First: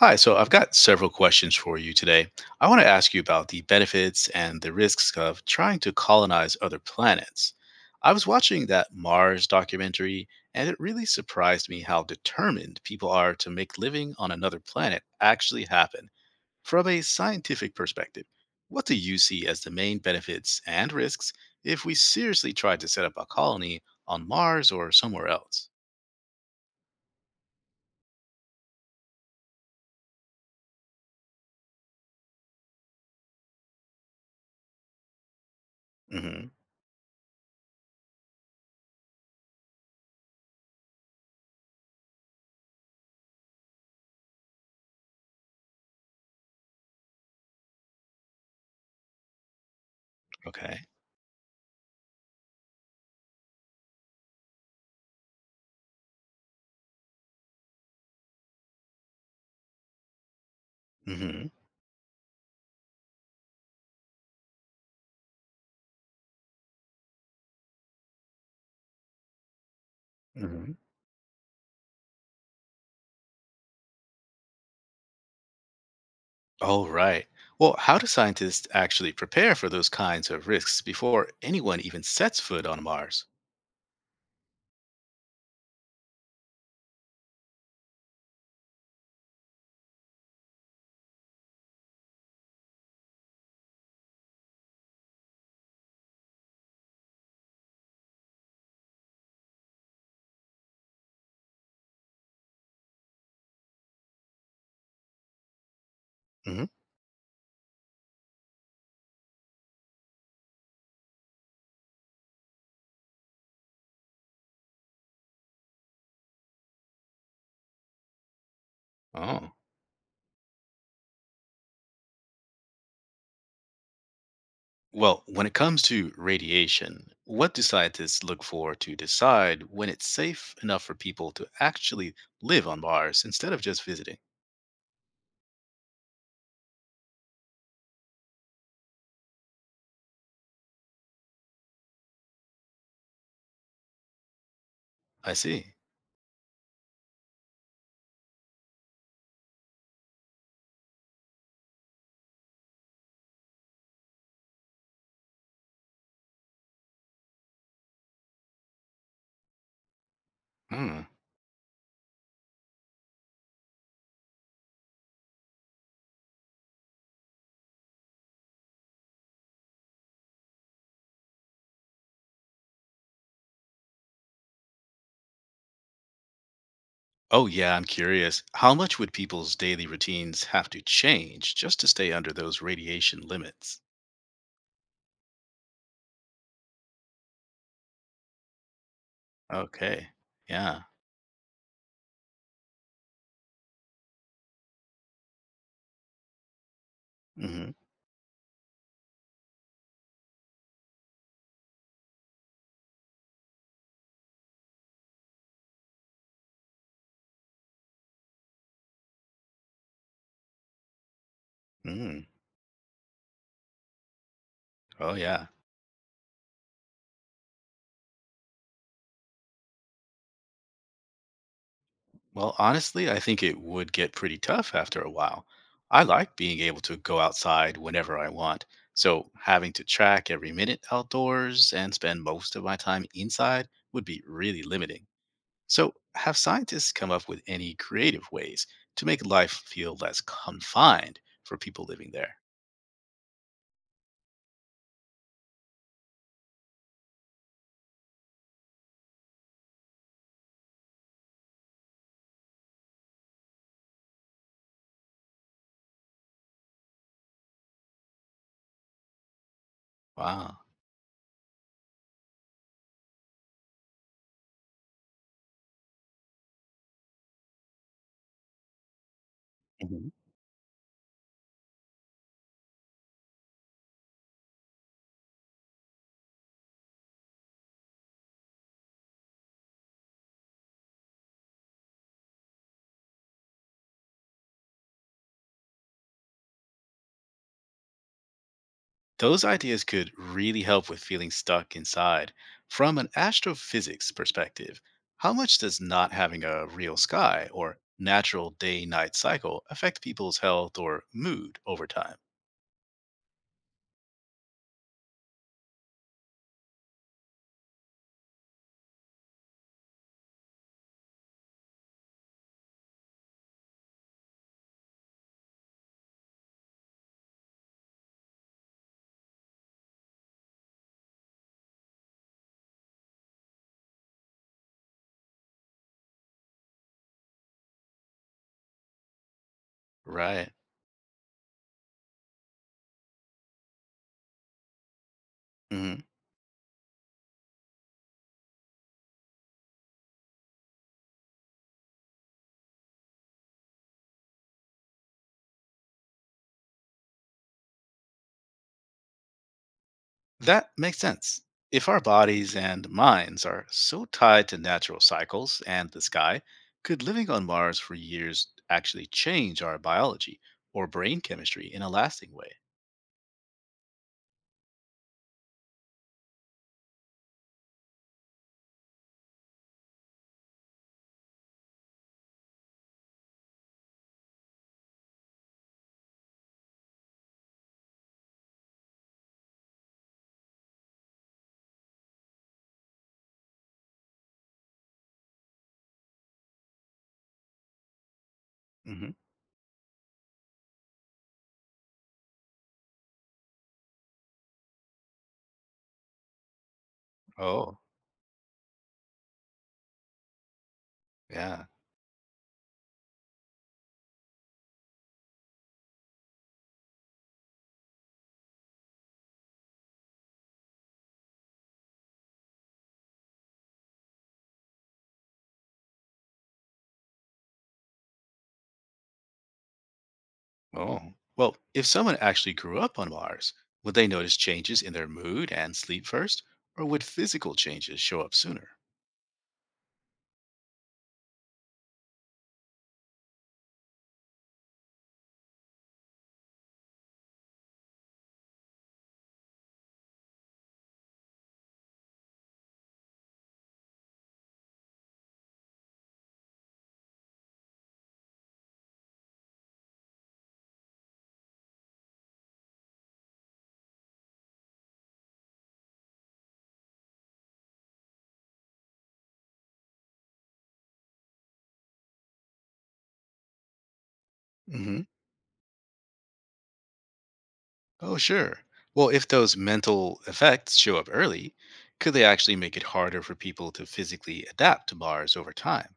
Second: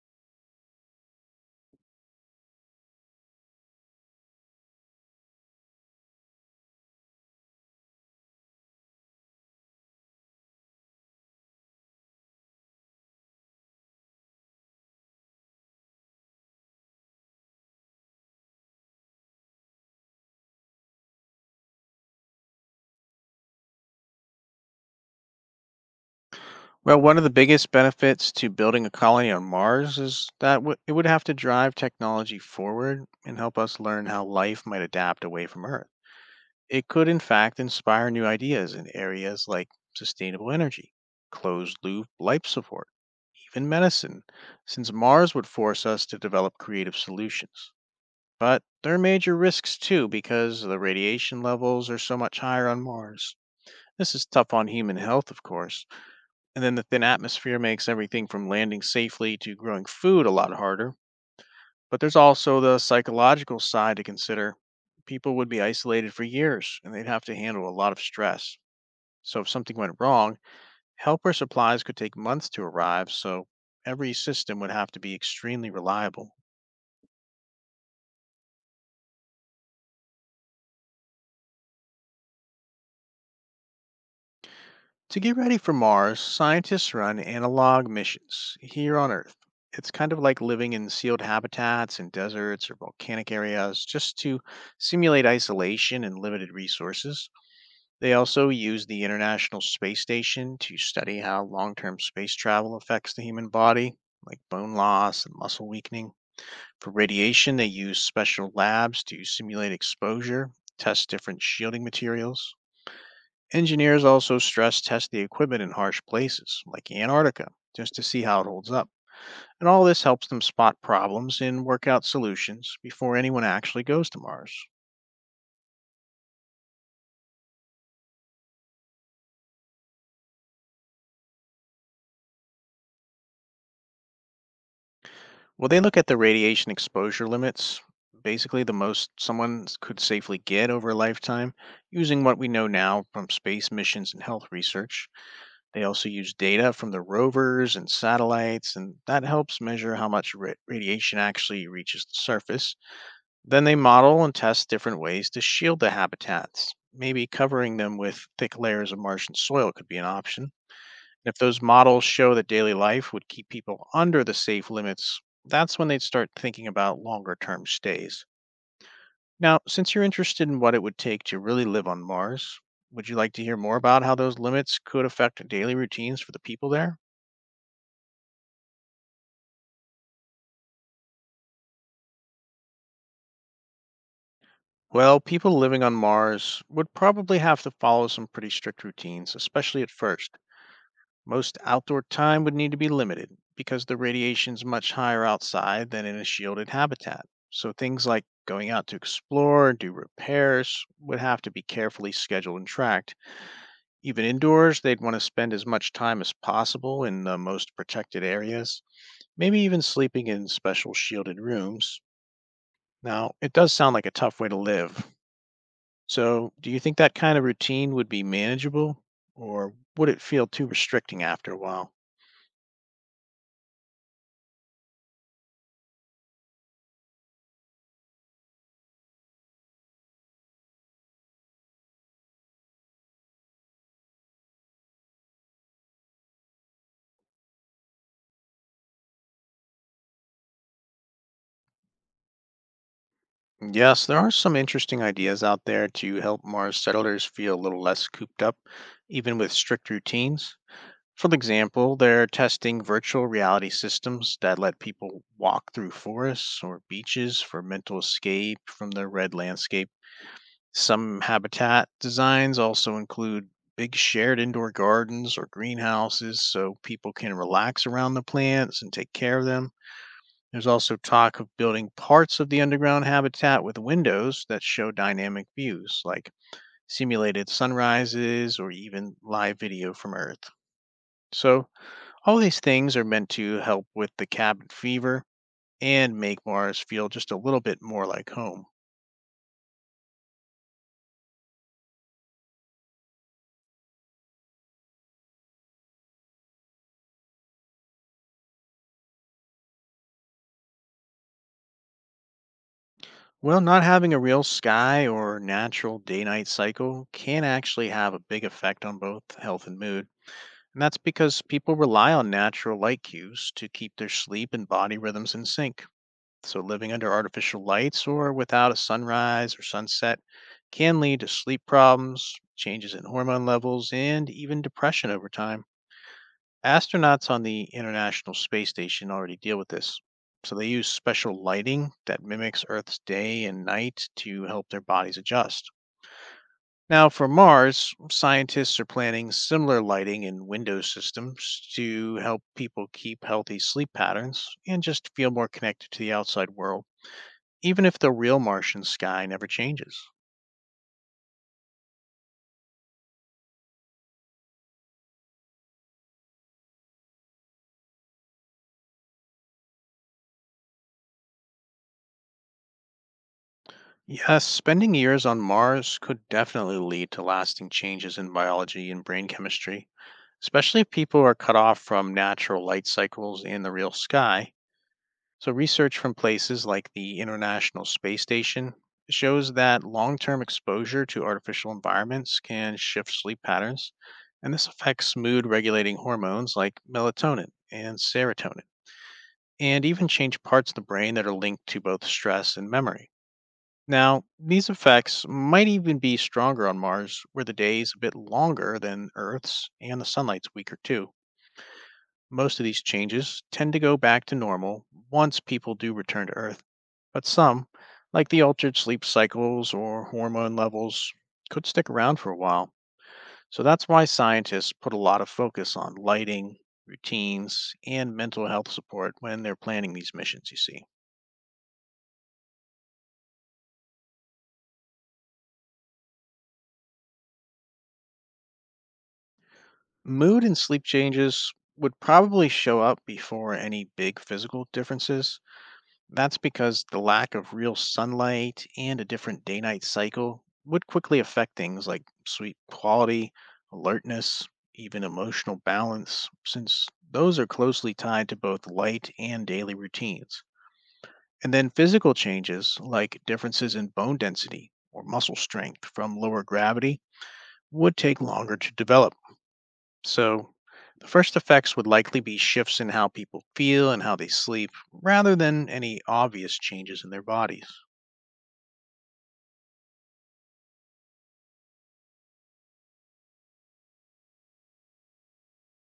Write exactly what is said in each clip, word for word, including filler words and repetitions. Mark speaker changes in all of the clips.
Speaker 1: Hi, so I've got several questions for you today. I want to ask you about the benefits and the risks of trying to colonize other planets. I was watching that Mars documentary, and it really surprised me how determined people are to make living on another planet actually happen from a scientific perspective. What do you see as the main benefits and risks if we seriously tried to set up a colony on Mars or somewhere else?
Speaker 2: Well, one of the biggest benefits to building a colony on Mars is that w- it would have to drive technology forward and help us learn how life might adapt away from Earth.
Speaker 1: Hmm.
Speaker 2: It could, in fact, inspire new ideas in areas like sustainable energy, closed loop life support, even medicine, since Mars would force us to develop creative solutions. But there are major risks too, because the
Speaker 1: Okay.
Speaker 2: radiation levels are so much higher on Mars. This is tough on human health, of course, and then the thin atmosphere makes everything from landing safely to growing food a lot harder.
Speaker 1: Hmm.
Speaker 2: But there's also the psychological side to consider. People would be isolated for years and they'd have to handle a lot of stress. So if something went wrong,
Speaker 1: Hmm.
Speaker 2: help or supplies could take months to arrive, so every system would have to be extremely reliable.
Speaker 1: Oh, right. Well, how do scientists actually prepare for those kinds of risks before anyone even sets foot on Mars?
Speaker 2: To get ready for Mars, scientists run analog missions here on Earth. It's kind of like living in sealed habitats in deserts or volcanic areas, just to simulate isolation and limited resources. They also use the International Space Station to study how long term space travel affects the human body, like bone loss and muscle weakening.
Speaker 1: Hmm.
Speaker 2: For radiation, they use special labs to simulate exposure, test different shielding materials. Engineers also stress test the equipment in harsh places, like Antarctica, just to see how it holds up.
Speaker 1: Oh.
Speaker 2: And all this helps them spot problems and work out solutions before anyone actually goes to Mars.
Speaker 1: Well, when it comes to radiation, what do scientists look for to decide when it's safe enough for people to actually live on Mars instead of just visiting?
Speaker 2: Well, they look at the radiation exposure limits, basically the most someone s- could safely get over a lifetime, using what we know now from space missions and health research.
Speaker 1: I see.
Speaker 2: They also use data from the rovers and satellites, and that helps measure how much ra- radiation actually reaches the surface. Then they model and test different ways to shield the habitats. Maybe covering them with thick layers of Martian soil could be an option.
Speaker 1: Hmm.
Speaker 2: And if those models show that daily life would keep people under the safe limits, that's when they'd start thinking about longer term stays. Now, since you're interested in what it would take to really live on Mars, would you like to hear more about how those limits could affect daily routines for the people there?
Speaker 1: Oh, yeah, I'm curious. How much would people's daily routines have to change just to stay under those radiation limits?
Speaker 2: Well, people living on Mars would probably have to follow some pretty strict routines, especially at
Speaker 1: Okay.
Speaker 2: first.
Speaker 1: Yeah.
Speaker 2: Most outdoor time would need to be limited, because the radiation's much higher outside than in a shielded habitat.
Speaker 1: Hmm.
Speaker 2: So things like going out to explore and do repairs would have to be carefully scheduled and tracked. Even indoors, they'd want to spend as much time as possible in the most protected areas, maybe even sleeping in special shielded rooms.
Speaker 1: Mm.
Speaker 2: Now, it does sound like a tough way to live.
Speaker 1: Oh, yeah.
Speaker 2: So, do you think that kind of routine would be manageable, or would it feel too restricting after a while?
Speaker 1: Well, honestly, I think it would get pretty tough after a while. I like being able to go outside whenever I want, so having to track every minute outdoors and spend most of my time inside would be really limiting. So, have scientists come up with any creative ways to make life feel less confined for people living there?
Speaker 2: Yes, there are some interesting ideas out there to help Mars settlers feel a little less cooped up, even with strict routines. For example, they're testing virtual reality systems that let people walk through forests or beaches for mental escape from the red landscape.
Speaker 1: Wow.
Speaker 2: Some habitat designs also include big shared indoor gardens or greenhouses, so people can relax around the plants and take care of them. There's also talk of building parts of the underground habitat with windows that show dynamic views, like simulated sunrises or even live video from Earth. So, all these things are meant to help with the cabin fever and make Mars feel just a little bit more like home.
Speaker 1: Those ideas could really help with feeling stuck inside. From an astrophysics perspective, how much does not having a real sky or natural day night cycle affect people's health or mood over time?
Speaker 2: Well, not having a real sky or natural day night cycle can actually have a big effect on both health and mood. And that's because people rely on natural light cues to keep their sleep and body rhythms in sync. So, living under artificial lights or without a sunrise or sunset can lead to sleep problems, changes in hormone levels, and even depression over time. Astronauts on the International Space Station already deal with this.
Speaker 1: Right.
Speaker 2: So, they use special lighting that mimics Earth's day and night to help their bodies adjust.
Speaker 1: Mhm.
Speaker 2: Now, for Mars, scientists are planning similar lighting and window systems to help people keep healthy sleep patterns and just feel more connected to the outside world, even if the real Martian sky never changes.
Speaker 1: That makes sense. If our bodies and minds are so tied to natural cycles and the sky, could living on Mars for years actually change our biology or brain chemistry in a lasting way?
Speaker 2: Yes, spending years on Mars could definitely lead to lasting changes in biology and brain chemistry, especially if people are cut off from natural light cycles in the real sky. So, research from places like the International Space Station shows that long term exposure to artificial environments can shift sleep patterns, and this affects mood regulating hormones like melatonin and serotonin,
Speaker 1: Hmm.
Speaker 2: and even change parts of the brain that are linked to both stress and memory. Now, these effects might even be stronger on Mars, where the day
Speaker 1: Oh,
Speaker 2: is a bit longer than Earth's and the sunlight's weaker too.
Speaker 1: yeah.
Speaker 2: Most of these changes tend to go back to normal once people do return to Earth, but some, like the altered sleep cycles or hormone levels, could stick around for a while. So that's why scientists put a lot of focus on lighting, routines, and mental health support when they're planning these missions, you see.
Speaker 1: Oh, well, if someone actually grew up on Mars, would they notice changes in their mood and sleep first, or would physical changes show up sooner?
Speaker 2: Mood and sleep changes would probably show up before any big physical differences. That's because the lack of real sunlight and a different day night cycle would quickly affect things like sleep quality, alertness, even emotional balance, since those are closely tied to both light and daily routines. And then physical changes, like differences in bone density or muscle strength from lower gravity, would take longer to develop. So, the first effects would likely be shifts in how people feel and how they sleep,
Speaker 1: Hmm.
Speaker 2: rather than any obvious changes in their bodies.
Speaker 1: Oh, sure. Well, if those mental effects show up early, could they actually make it harder for people to physically adapt to Mars over time?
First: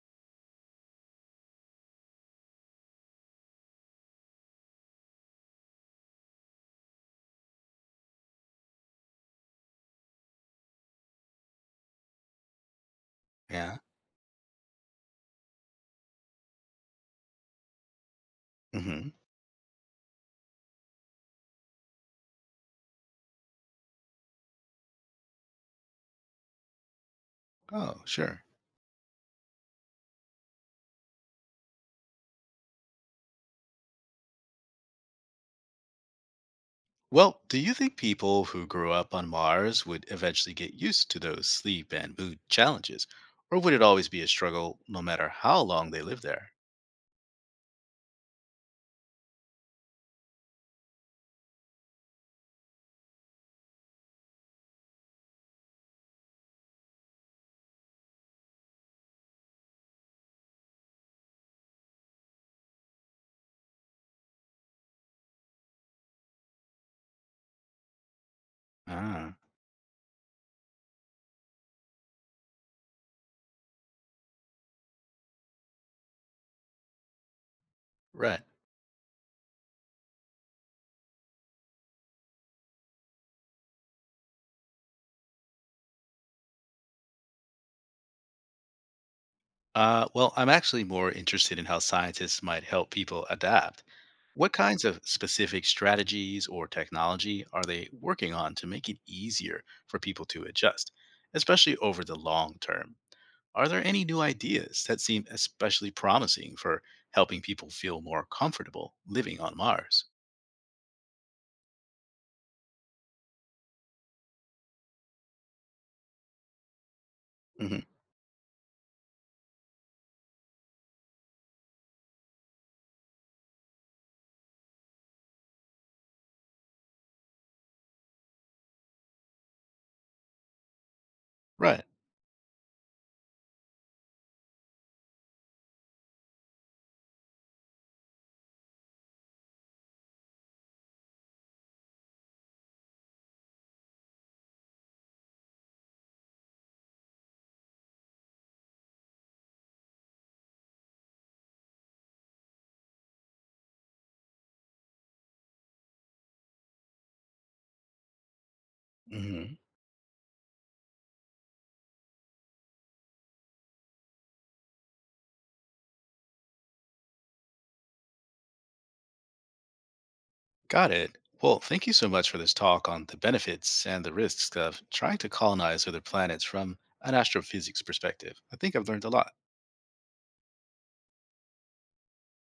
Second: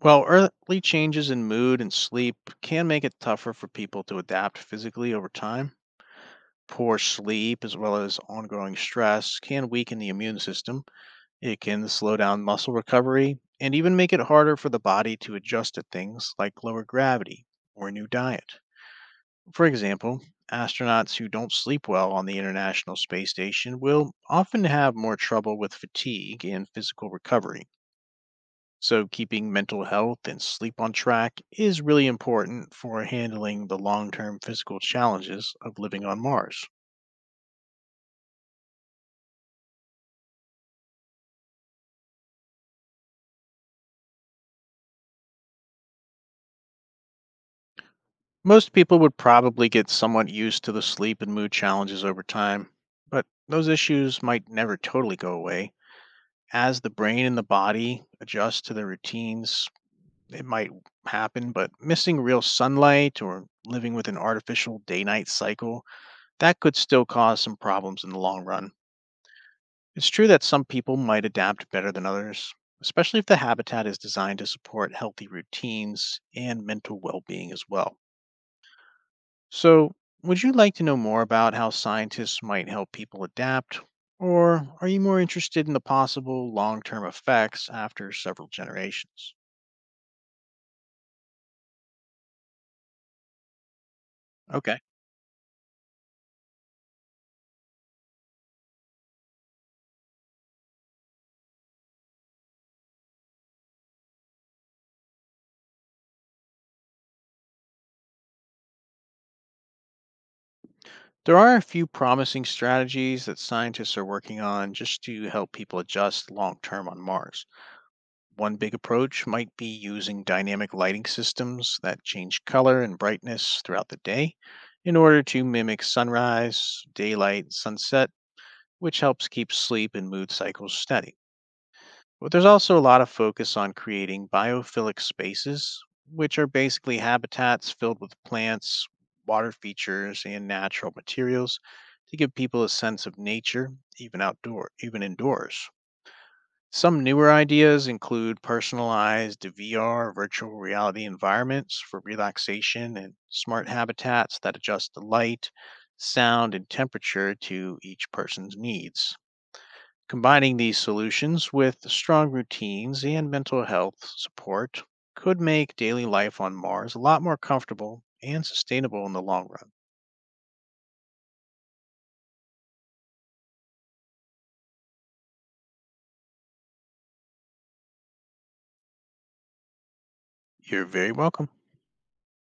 Speaker 2: While early changes in mood and sleep can make it tougher for people to adapt physically over time, poor sleep as well as ongoing stress can weaken the immune system. It can slow down muscle recovery and
Speaker 1: Yeah.
Speaker 2: even make it harder for the body to adjust to things like lower gravity or a new diet.
Speaker 1: Hmm.
Speaker 2: For example, astronauts who don't sleep well on the International Space Station will often have more trouble with fatigue and physical recovery.
Speaker 1: Oh, sure.
Speaker 2: So, keeping mental health and sleep on track is really important for handling the long term physical challenges of living on Mars.
Speaker 1: Well, do you think people who grew up on Mars would eventually get used to those sleep and mood challenges, or would it always be a struggle no matter how long they live there?
Speaker 2: Most people would probably get somewhat used to the sleep and mood challenges over time, but those issues might never totally go away. As the brain and the body adjust to their routines, it might happen, but missing real sunlight or living with an artificial day night cycle, that could still cause some problems in the long run.
Speaker 1: Ah.
Speaker 2: It's true that some people might adapt better than others, especially if the habitat is designed to support healthy routines and mental well being as well.
Speaker 1: Right.
Speaker 2: So, would you like to know more about how scientists might help people adapt? Or are you more interested in the possible long term effects after several generations?
Speaker 1: Uh, well, I'm actually more interested in how scientists might help people adapt. What
Speaker 2: Okay.
Speaker 1: kinds of specific strategies or technology are they working on to make it easier for people to adjust, especially over the long term? Are there any new ideas that seem especially promising for helping people feel more comfortable living on Mars?
Speaker 2: There are a few promising strategies that scientists are working on just to help people adjust long term on Mars.
Speaker 1: Hmm.
Speaker 2: One big approach might be using dynamic lighting systems that change color and brightness throughout the day in order to mimic sunrise, daylight, sunset, which helps keep sleep and mood cycles steady.
Speaker 1: Right.
Speaker 2: But there's also a lot of focus on creating biophilic spaces, which are basically habitats filled with plants, water features, and natural materials to give people a sense of nature, even outdoor, even indoors. Some newer ideas include personalized V R virtual reality environments for relaxation, and smart habitats that adjust the light, sound, and temperature to each person's needs.
Speaker 1: Hmm.
Speaker 2: Combining these solutions with strong routines and mental health support could make daily life on Mars a lot more comfortable and sustainable in the long run.
Speaker 1: Got it. Well, thank you so much for this talk on the benefits and the risks of trying to colonize other planets from an astrophysics perspective. I think I've learned a lot.
Speaker 2: You're very welcome.